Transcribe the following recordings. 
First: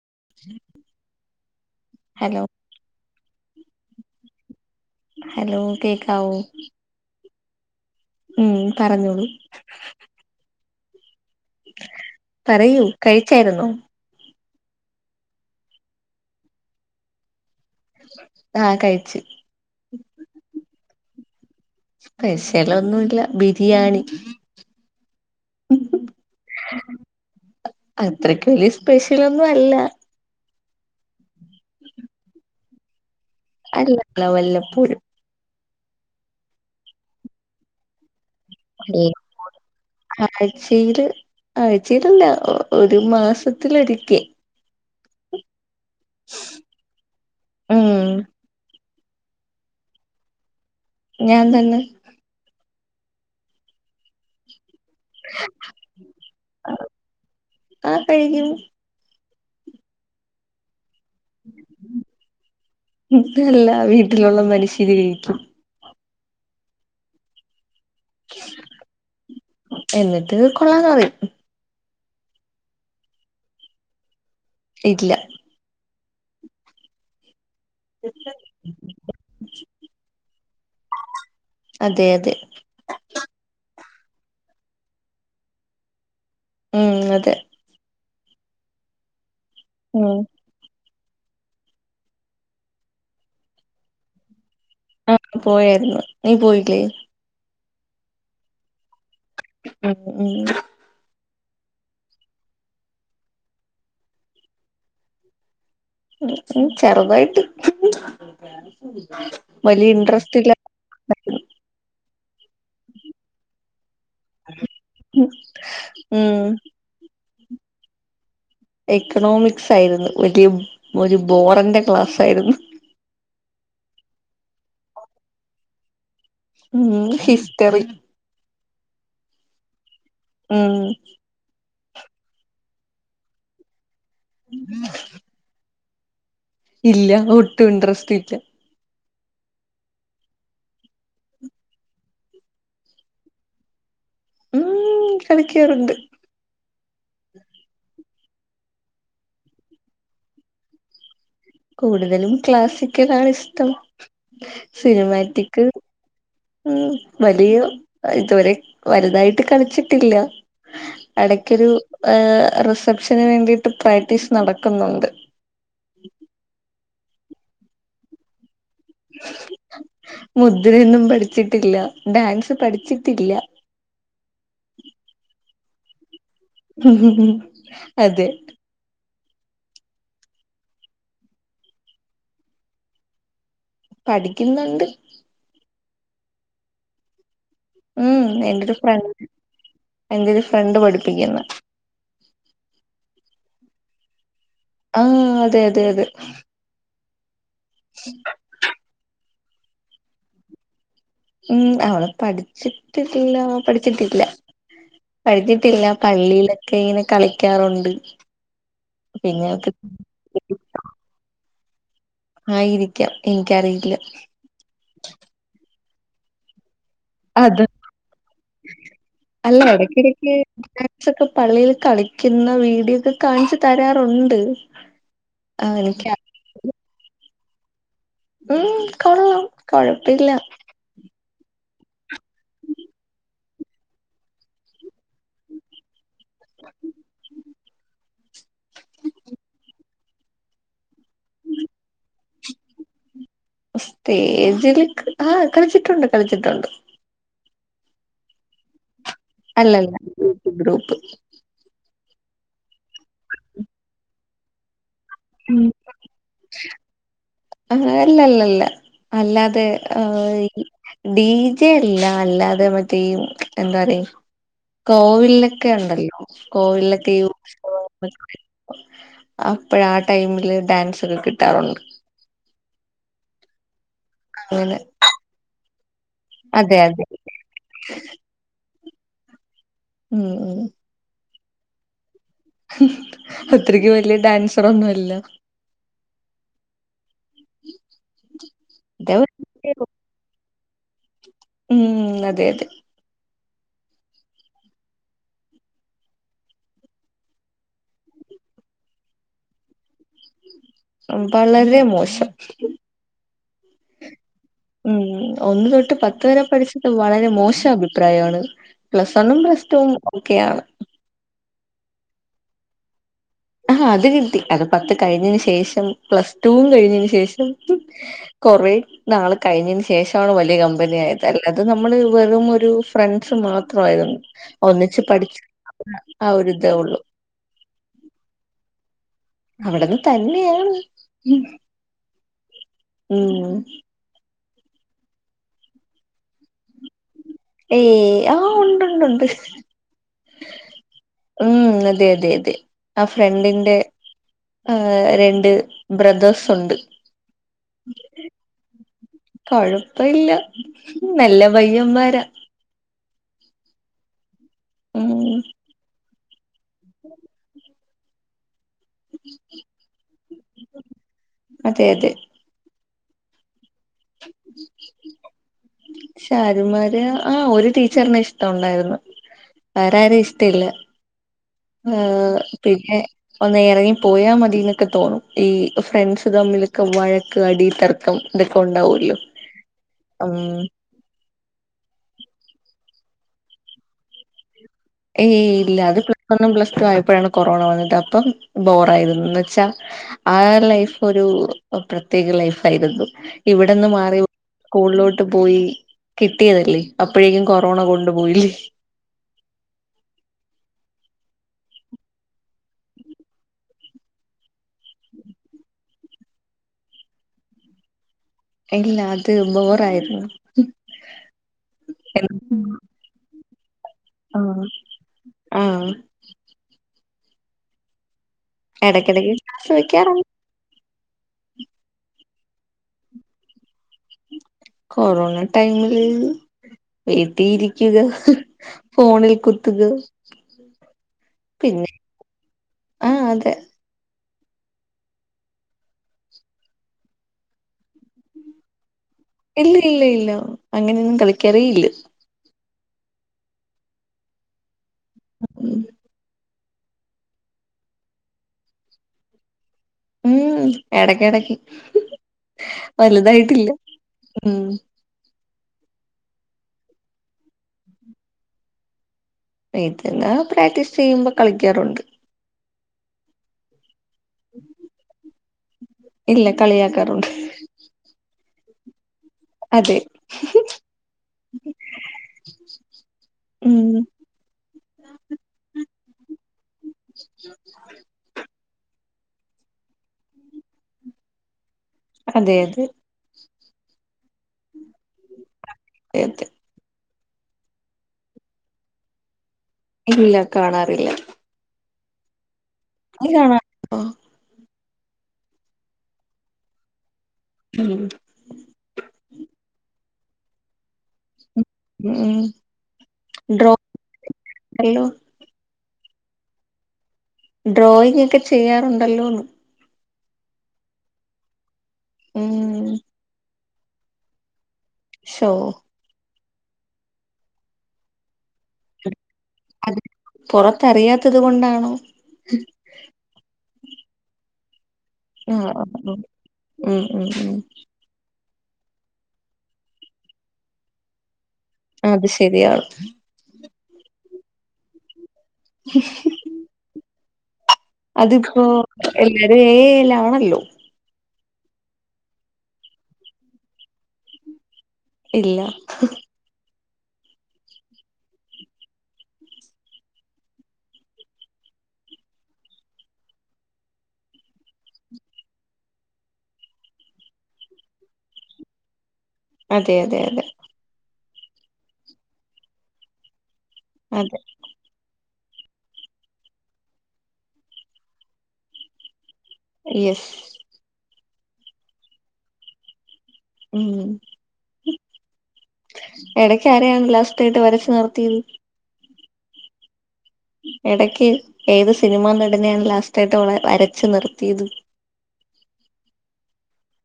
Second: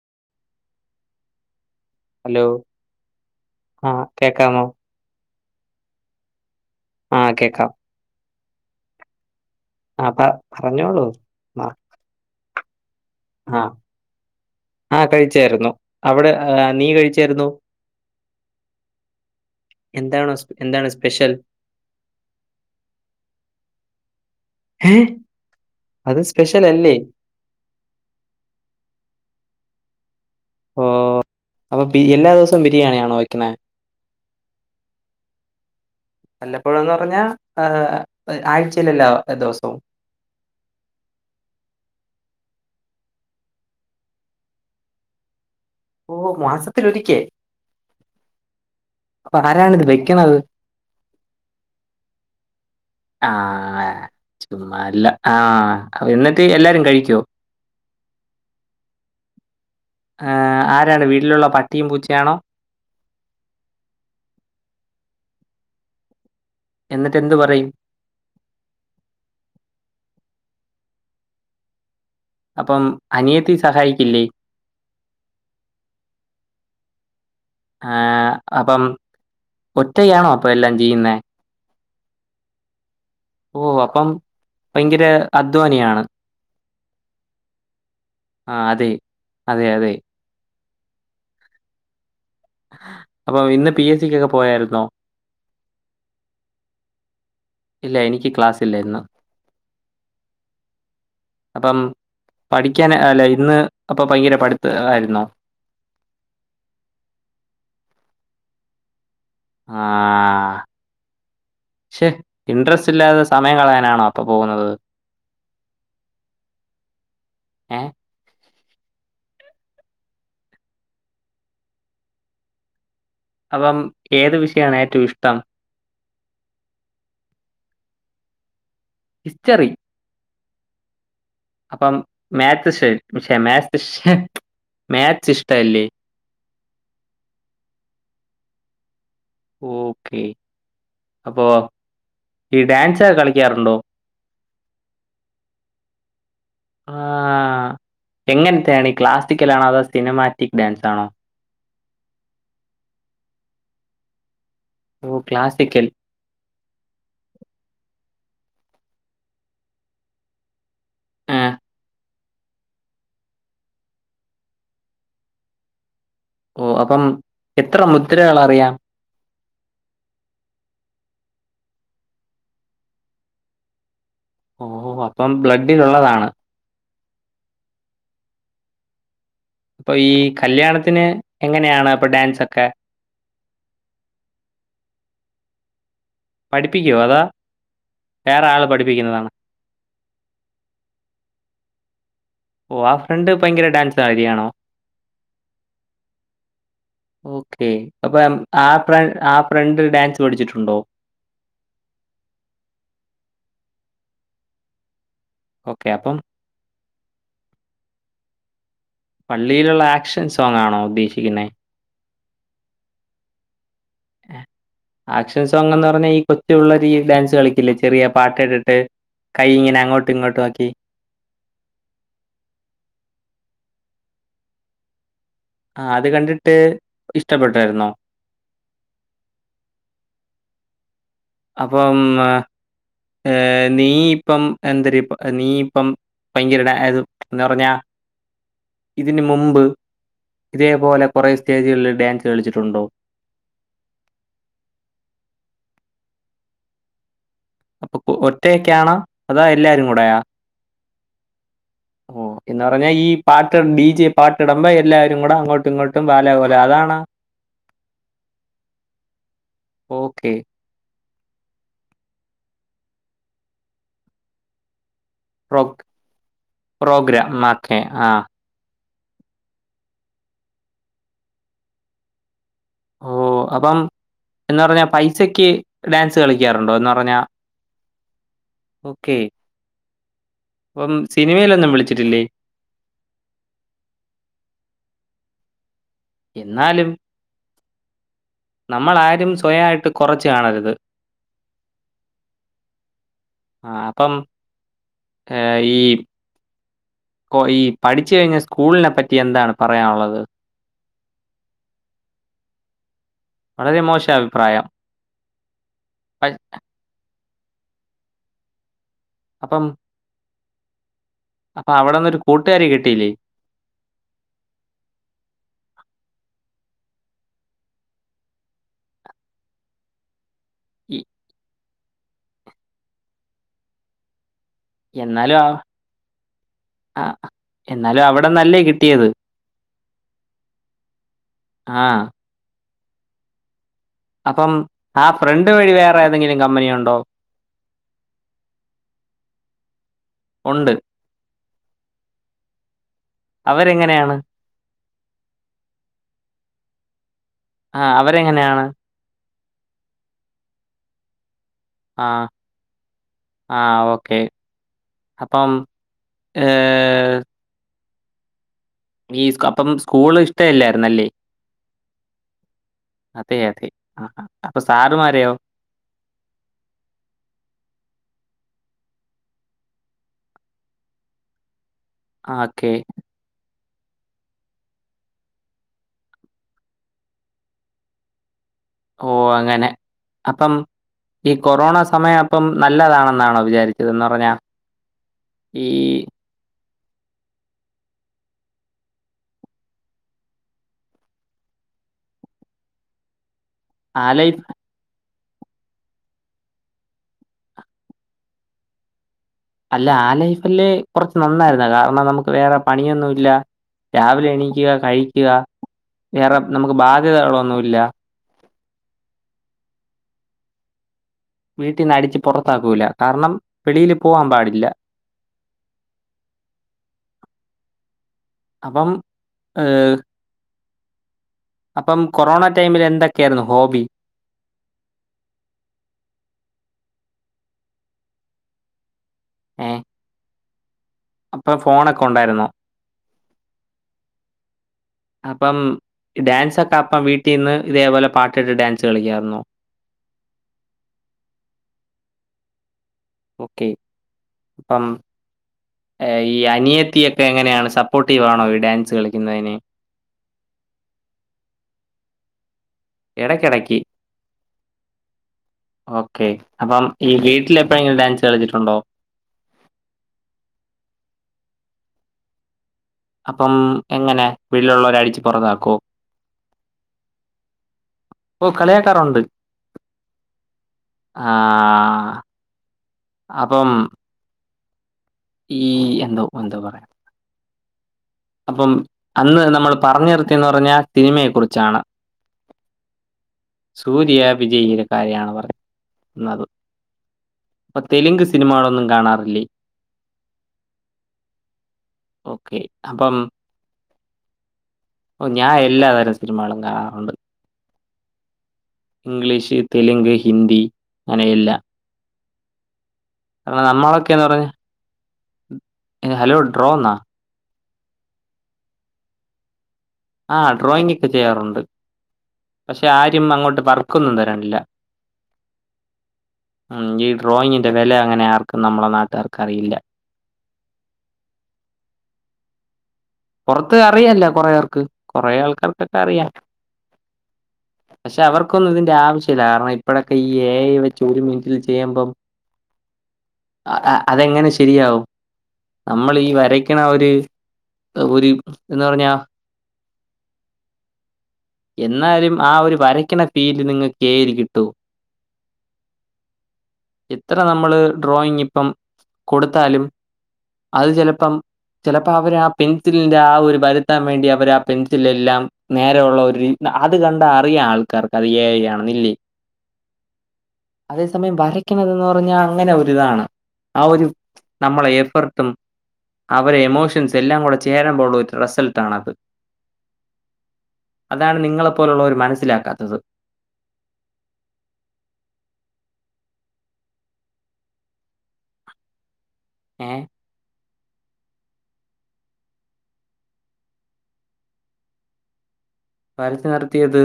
[inaudible] Hello ആഹ കേക്കാമോ hello കേക്കാവൊ ആഹ കേക്കാം ഉം പറഞ്ഞോളൂ ആ പ പറഞ്ഞോളൂ ആഹ് പറയൂ കഴിച്ചായിരുന്നു ആഹ് കഴിച്ചായിര്ന്നു അവടെ നീ കഴിച്ചായിര്ന്നോ? ആഹ് കഴിച്ച് എന്താണോ സ് എന്താണോ സ്പെഷ്യൽ സ്പെഷ്ൽ ഒന്നൂല്ല ബിരിയാണി ഏ അത് സ്പെഷ്യൽ അല്ലേ അത്രയ്ക്ക വല്ല്യേ സ്പെഷൽ ഒന്നൂഅല്ല ഓ അപ്പ ബി എല്ലാ ദിവസവും ബിരിയാണിയാണോവ അല്ലല്ല വല്ലപ്പോഴും. വല്ലപ്പോഴന്ന് പറഞ്ഞാ അഹ് ആഴ്ച്ചയില് ആഴ്ചയിലല്ല. ഒരു മാസത്തിലൊരിക്കെ ഓ മാസത്തിലൊരിക്കെ ഉം അപ്പൊ ആരാണിത് വെക്കണത്. ഞാൻ തന്നെ. ആഹ് അല്ല ആഹ് എന്നിട്ട് എല്ലാരും കഴിക്കോ? ആഹ് കഴിക്കും ആഹ് ഇതല്ല വീട്ടിലുള്ള മനുഷ്യര് കഴിക്കും. എന്നിട്ട് എന്ത് പറയും. എന്നിട്ട് കൊള്ളാന്ന് പറയും. അപ്പം അനിയത്തി സഹായിക്കില്ലേ? ഇല്ല. ആഹ് അപ്പം ഒറ്റയാണോ? എല്ലാം ചെയ്യുന്നേ? അതെ അതെ. ഓ അപ്പം ഭയങ്കര അധ്വാനിയാണ്. മ് അതെ. ആഹ് അതെ. അതെ അതെ. ഉം അപ്പൊ ഇന്ന് പി എസ് സികൊക്കെ പോയായിര് ആഹ് പോയായിരുന്നു. നീ പോയി ല്ലേ. ഇല്ല എനിക്ക് ക്ലാസ് ഇല്ല ഇന്ന്. മ് മ് അപ്പം പഠിക്കാൻ അല്ല ഇന്ന് അപ്പം ഭയങ്കര പഠിത്ത് ആയിര്ന്നോ? ചെറുതായിട്ട്. വലിയ ഇൻട്രസ്റ്റ് ഇല്ല ആഹ് ഛെ ഇന്ട്രസ്റ്റില്ലാതെ സമയം കളയാനാണോ അപ്പൊ പോകുന്നത്. ഉം ഏ എക്കണോമിക്സ് ആയിര്ന്നു വലിയ ഒരു ബോറന്റെ ക്ലാസ് ആയിര്ന്ന്. അപ്പം ഏത് വിഷയാണ് ഏറ്റവും ഇഷ്ട്ടം. മ് ഹിസ്റ്ററി. ഹിസ്റ്ററി. ഉം അപ്പം മാത് ശ് ശെ മാത്ശ് ന്നെ മാത്‍സ് ഇഷ്ടല്ലേ? ഇല്ല ഒട്ടും ഇട്രസ്റ്റ് ഇല്ല. ഓക്കേ അപ്പോ ഈ ഡാൻസെ കളിക്ക്യാറുണ്ടോ? ഉം കളിക്കാറുണ്ട് ആഹ് എങ്ങൻത്തെയാണ് ക്ലാസിക്കലാണോ അതോ സിനിമാറ്റിക് ഡാൻസ് ആണോ? കൂടുതലും ക്ലാസിക്കലാണിഷ്ടം ഓ സിനിമാറ്റിക്ക് ക്ലാസിക്കൽ. ഉം വലിയ ഇതുവരെ വലുതായിട്ട് കളിച്ചിട്ടില്ല. ആ. എടക്കൊരു ഏഹ് റിസപ്ഷന് വേണ്ടിട്ട് പ്രാക്ടീസ് നടക്കുന്നൊണ്ട്. ഓഹ് അപ്പം എത്ര മുദ്രകൾ അറിയാം മുദ്രയൊന്നും പഠിച്ചിട്ടില്ല ഡാൻസ് പഠിച്ചിട്ടില്ല ഓഹ് അപ്പം ബ്ല ഡിലൊള്ളതാണ് അതെ അപ്പോ ഈ കല്യാണത്തിന് എങ്ങനെയാണ് അപ്പോ ഡാൻസൊക്കെ പഠിക്കുന്നൊണ്ട് പഠിപ്പിക്കുവോ അതാ ഉം എന്റൊരു ഫ്രണ്ട് എന്റെ ഒരു ഫ്രണ്ട് പഠിപ്പിക്കുന്നാ ഓഹ് ആ ഫ്രണ്ട് ഭയങ്കര ഡാൻസ്കാരിയാണോ ആ അതെ അതെ അതെ ഓ ക്കെ അപ്പൊ ആഹ് ഫ്ര ആഹ് ഫ്രണ്ട് ഡാൻസ് പഠിച്ചിട്ടുണ്ടോ ഉം അവള് പഠിച്ചിട്ടില്ല പഠിച്ചിട്ടിട്ടി ല്ല പഠിച്ചിട്ടില്ല ഓക്കെ. അപ്പം പള്ളിയിലൊക്കെ ങ്ങനെ കളിക്കാറുണ്ട് പിന്നെ അവക്ക് പള്ളിയിലുള്ള ആക്ഷൻ സോങ്ങാണോ ഉദ്ദേശിക്കുന്നേ ആയിരിക്കാം എനിക്കറിയില്ല ആക്ഷൻ [unintelligible] അത കളിക്കില്ലേ ചെറിയ പാട്ടിട്ടിട്ട് കൈ അല്ല ഇങ്ങനെ അങ്ങോട്ടും എടക്കെടക്ക് ഇങ്ങോട്ടും ആക്കി. ഡാൻസൊക്കെ പള്ളിൽ കളിക്കുന്ന വീഡിയോക്കെ കാണിച്ച തരാറുണ്ട് ആഹ് ആ അത് എനിക്ക് കണ്ടിട്ട് ഇഷ് ഇഷ്ടപ്പെട്ടായിരുന്നോ ഉം കൊള്ളാം കൊഴപ്പില്ല അപ്പം ഏ നീയിപ്പം എന്തെര് നീയിപ്പം ഭയങ്കര ഡാ ന്ന് പറഞ്ഞാ ഇതിന് മുമ്പ് ഇതേപോലെ കൊറെ സ്റ്റേജുകളിൽ ഡാൻസ് കളിച്ചിട്ടുണ്ടോ സ്റ്റേജിൽ ആ കളിച്ചിട്ടുണ്ട് കളിച്ചിട്ടുണ്ട് അപ്പൊ ഒറ്റയൊക്കാണോ അതാ എല്ലാരും അല്ലല്ല കൂടെയാ ഗ്രൂപ്പ് ഗ്രൂപ്പ് ഓ എന്ന്പറഞ്ഞാ ഈ പാട്ട് ഡി ജെ പാട്ട്ട്മ്പോ എല്ലാ കടെ ഉം അങ്ങോട്ടും ഇങ്ങോട്ടും ബാല പോലെ അതാണാ. അല്ലല്ലല്ല അല്ലാതെ ഓക്കേ. ഡി ജെ അല്ല അല്ലാതെ മറ്റേ ഈ എന്താ പറ്യ പ്രോ കോവിൽലൊക്കെ ഉണ്ടല്ലോ കോവിലിൽലൊക്കെ ഈ പ്രോഗ്രാം ഓക്കേ. ആഹ്. [unintelligible] അപ്പഴാ ആ ടൈമില് ഡാൻസൊക്കെ കിട്ടാറുണ്ട്. ഓഹ് അപ്പം എന്ന് അങ്ങനെ പറഞ്ഞ പൈസക്ക് ഡാൻസ് കളിക്കാറുണ്ടോ അതെ എന്ന് അതെ പറഞ്ഞാ ക്കെ ഉം ഉം സിനിമയിലൊന്നും വിളിച്ചിട്ടില്ലേ? അത്രക്ക് വലിയ ഡാൻസർ ഒന്നും അല്ല എന്നാലും നമ്മള അതെ ആരും സ്വയായിട്ട് കൊറച്ച് കാണരുത്. ഉം അതെ അതെ ആഹ് അപ്പം ഏഹ് ഈ കൊ ഈ പഠിച്ച കഴിഞ്ഞ സ്കൂളിനെ പറ്റി എന്താണ് പറയാനുള്ളത്? വളരെ മോശം വളരെ മോശാഭി ഉം ഒന്ന് തൊട്ട് പത്ത് വരെ പഠിച്ചിട്ട് വളരെ മോശഭിപ്രായാണ് പ്ലസ് വണ്ണും അപ്പം പ്ലസ് ടു ക്കെയാണ് അപ്പൊ അവിടെന്നൊരു കൂട്ടുകാരി കിട്ടിയില്ലേ ആഹ അത് കിട്ടി അത് പത്ത് കഴിഞ്ഞതിന് ശേഷം പ്ലസ് ടൂ കഴി ഞ്ഞതിന് ശേഷം കൊറെ നാള് കഴിഞ്ഞതിന് ശേഷാണ് വ ല്യ കമ്പനി ഇ ആയത് അല്ല അത് നമ്മള് വെറും ഒരു ഫ്രണ്ട്സ് മാത്രായിരുന്നു ഒന്നിച്ച് എന്നാലും പഠിച്ച് ആ ആ ഒരിതേ ഉള്ളു ട്ന്നല്ലേ കിട്ടിയത് അവിടുന്ന് തന്നെയാണ് ആഹ് ഉം അപ്പം ആ ഫ്രണ്ട് വഴി വേറെ ഏതെങ്കിലും കമ്പനി ഉണ്ടോ ഏയ് ആഹ് ഉണ്ട്ണ്ട്ണ്ട് ഉണ്ട്. ഉം അതെ അതെ അതെ ആ ഫ്രണ്ടിന്റെ അവരെങ്ങനെയാണ്? രണ്ട് ബ്രദേേഴ്സ് ഉണ്ട് ആ അവരെങ്ങനെയാണ് കൊഴപ്പ ഇല്ല നല്ല പയ്യന്മാരാ ആഹ ഓക്കെ ഉം അപ്പം ഏ ഈ അപ്പം സ്കൂള് ഇഷ്ടല്ലായിരുന്നല്ലേ അതെ അതെ അതെ അതെ ആഹാ. അപ്പൊ സാറുമാരെയോ? ഷാരുമാര് ആഹ ഒരു ടീച്ചറിന ഇഷ് ഇ്ട ഉണ്ടായിരുന്നു വേരരും ഇഷ്ടിയില്ല ആ ആഹ ഓക്കെ. പിന്നെ ഒ ന്ന് ഇറങ്ങി പോയാൽ മതി എന്നൊക്കെ തോന്നും ഈ ഫ്രണ്ട്സ് തമ്മിലൊക്കെ വഴക്ക് അടി തർക്കം ഇതൊക്കെ ഓ ഉണ്ടാവല്ലോ അങ്ങനെ ഉം അപ്പം ഈ കൊറോണ സമയം ഇപ്പം നല്ലതാണെന്നാണോ വിചാരിച്ചതന്ന് പറഞ്ഞാൽ ഏ ഇല്ല അത് പ്ലസ് ഒന്ന പ്ലസ് റ്റ ആയപ്പോഴാണ് കൊറോണ വന്നിട്ട് അപ്പം ബോറ ആയിുന്നന്ന് വച്ചാ ആ ലൈഫ് ഒരു പ്രത്യേക ലൈഫ് ആയിരുന്നു ഇവിടെന്ന് ആ മാറി ലൈഫ് സ്കൂളിലോട്ട് പോയി കിട്ടിയതല്ലേ അപ്പോഴേക്കും കൊറോണ കൊണ്ടു പോോയില്ലേ അല്ല ആ ലൈഫല്ലേ കുറച്ച് നന്നായിരുന്ന കാരണം നമുക്ക് വേറെ പണിയൊന്നുമല്ല രാവിലെ എണീക്കുക കഴിക്കുക വേറെ നമുക്ക് ബാധ്യതകളൊന്നുമില്ല ഇല്ല അത് ബോറായിരുന്നു വീട്ടിനടിച്ച് പുറത്താക്കൂല്ല കാരണം വെളിയില് പോവാൻ പാടില്ല ആഹ് ആഹ് അപ്പം ഇടയ്ക്കിടയ്ക്ക് ഏഹ്, ചോയ്ക്കാറുണ്ട് അപ്പം കൊറോണ ടൈമിൽ എന്തൊക്കെയായിരുന്നു ഹോബി കൊറോണ ടൈമില് എത്തിയിരിക്കുക ഫോണിൽ ഏഹ്? കുത്തുക ബ [inaudible] അപ്പം ഫോണൊക്കെ ഉണ്ടായിരുന്നോ ആഹ് അതെ അപ്പം ഡാൻസ് ഒക്കെ അപ്പം വീട്ടിന്ന് ഇതേപോലെ പാട്ടിട്ട് ഡാൻസ് കളിക്കുമായിരുന്നു. ഇല്ല ഇല്ല ഇല്ല അങ്ങനെയൊന്നും കളിക്കാറേ ഇല്ല ഓക്കെ അപ്പം ഉം [inaudible] ഏഹ്, ഈ അനിയത്തിയൊക്കെ എങ്ങനെയാണ് സപ്പോർട്ടീവാണോ ഈ ഡാൻസ് കളിക്കുന്നതിന് ഉം എടക്ക് എടക്ക് വലുതായിട്ടില്ല ഇടയ്ക്കിടയ്ക്ക്. ഉം ഓക്കെ അപ്പം ഈ വീട്ടിൽ എപ്പോഴെങ്കിലും ഡാൻസ് കളിച്ചിട്ടുണ്ടോ വീട്ടിന്ന് പ്രാക്ടീസ് ചെയ്യുമ്പോ കളിക്കാറുണ്ട് അപ്പം എങ്ങനെ വീട്ടിലുള്ളവരെ അടിച്ച് പുറത്താ കൊ ഇല്ല കളിയാക്കാറുണ്ട് ഓ കളിയാക്കാറുണ്ട് അതെ ആ അപ്പം ഉം ഈ എന്തോ എന്താ പറയാ [inaudible] അപ്പം അന്ന് നമ്മൾ പറഞ്ഞ് നിർത്തിയെന്ന് പറഞ്ഞാ സിനിമയെ കുറിച്ചാണ് അതെ അതെ സൂര്യ വിജയി ഇങ്ങനെ കാര്യാണ് അതെ പറയുന്നത് അതെ അപ്പൊ തെലുങ്ക് സിനിമകളൊന്നും കാണാറില്ലേ ഇല്ല കാണാറില്ല ഓക്കെ [unintelligible] ഓഹ് ഞാൻ എല്ലാ വരം സിനിമകളും കാണാറുണ്ട് ഉംഹ് ഇംഗ്ലീഷ്, തെലുങ്ക്, ഹിന്ദി ങ്ങനെയില്ല. ഉം കാരണം നമ്മളൊക്കേന്ന് പർഞ്ഞാ ഡ്രോയിങ് ങ്ങനെ ഹലോ ഡ്രോന്നാ ഡ്രോയിങ് ഒക്കെ ചെയ്യാറുണ്ടല്ലോന്ന് ആഹ് ഡ്രോയിങ്‌ എക്കെ ചെയ്യാറുണ്ട് പക്ഷെ ഉം ആരും അങ്ങോട്ട് പറ ക്കൊന്നും തരണില്ല ശോഹ് ഉം ഈ ഡ്രോയിങ്ങിന്റെ വെല അങ്ങനെ ആർക്കും നമ്മളെ നാട്ടാർ ക്കറിയില്ല പൊറത്തറിയാത്തത് കൊണ്ടാണോ? ത്ത് അറിയാല്ല കൊറേ ഏർക്ക് [unintelligible] ഉംഹ് ഉംഹ് ഉംഹ് ക്കൊന്നുതിന്റെ ആവശ്യല്ല കാരണം ഇപ്പഴൊക്കെ ഈ ഏ ഐ വച്ച് ഒരുമിൻ അത് ശെരിയാണ് അ അതെങ്ങനെ ശെരിയാവും നമ്മൾ ഈ വരക്കണ ഒരു ഒരു അതിപ്പോ എന്ന് പറഞ്ഞാ എല്ലാരും എ ഐ ല് ആണല്ലോ എന്നാലും ആ ഒരു വരക്കണ ഫീല് നിങ്ങൾ എ ഐ ല് കിട്ടോ ഇല്ല ഇത്ര നമ്മള് ഡ്രോയിങ് ഇപ്പം കൊടുത്താലും അത് ചിലപ്പം ചിലപ്പോ അവര് ആ പെൻസിലിന്റെ ആ ഒരു വരുത്താൻ വേണ്ടി അവർ ആ പെൻസിലെല്ലാം നേരെയുള്ള ഒരു [unintelligible] അത് കണ്ട അറിയാം ആൾക്കാർക്ക് അത് എ ഐ ആണെന്നില്ലേ അതെ അതെ അതെ അതേ സമയം വരയ്ക്കണതെന്ന് പറഞ്ഞാൽ അങ്ങനെ ഒരിതാണ് ആ ഒരു അതെ നമ്മളെ ഏഫർ ട്ടും അവരെ എമോഷൻസ് എല്ലാം കൂടെ ചേരാൻ പോയുള്ള ഒരു റിസൾട്ടണത് യെസ് അതാണ് നിങ്ങളെപ്പോലുള്ളവര് മനസ്സിലാക്കാത്തത് ഉം എടക്ക ആരാണ് ലാസ്റ്റിയിട്ട് വരച്ചു നിർത്തിയത് ഏ എടക്ക് ഏത് സിനിമാ നടന്നെയാണ് ലാസ്റ്റയിട്ട് ഇവടെ വരച്ചു നിർത്തിയത് വരച്ച് നിർത്തിയത്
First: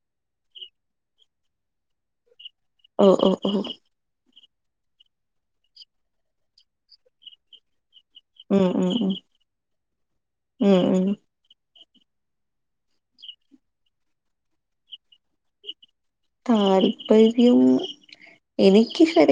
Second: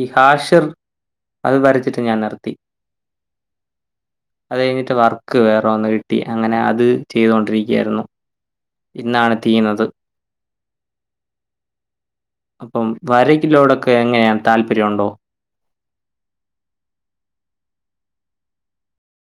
ഈ ഹാഷിർ അത് വരച്ചിട്ട് ഞാൻ നിർത്തി ഓ ഓ ഓ അത് കഴിഞ്ഞിട്ട് വർക്ക് വേറെ ഒന്ന് കിട്ടി അങ്ങനെ അത് ചെയ്തുകൊണ്ടിരിക്കയായിരുന്നു ഉം ഉം ഉം ഇന്നാണ് തീന്നത് ഉം ഉം അപ്പം വര കിലോടൊക്കെ എങ്ങനെയ താല്പര്യണ്ടോ താല്പര്യം എനിക്ക് ശരി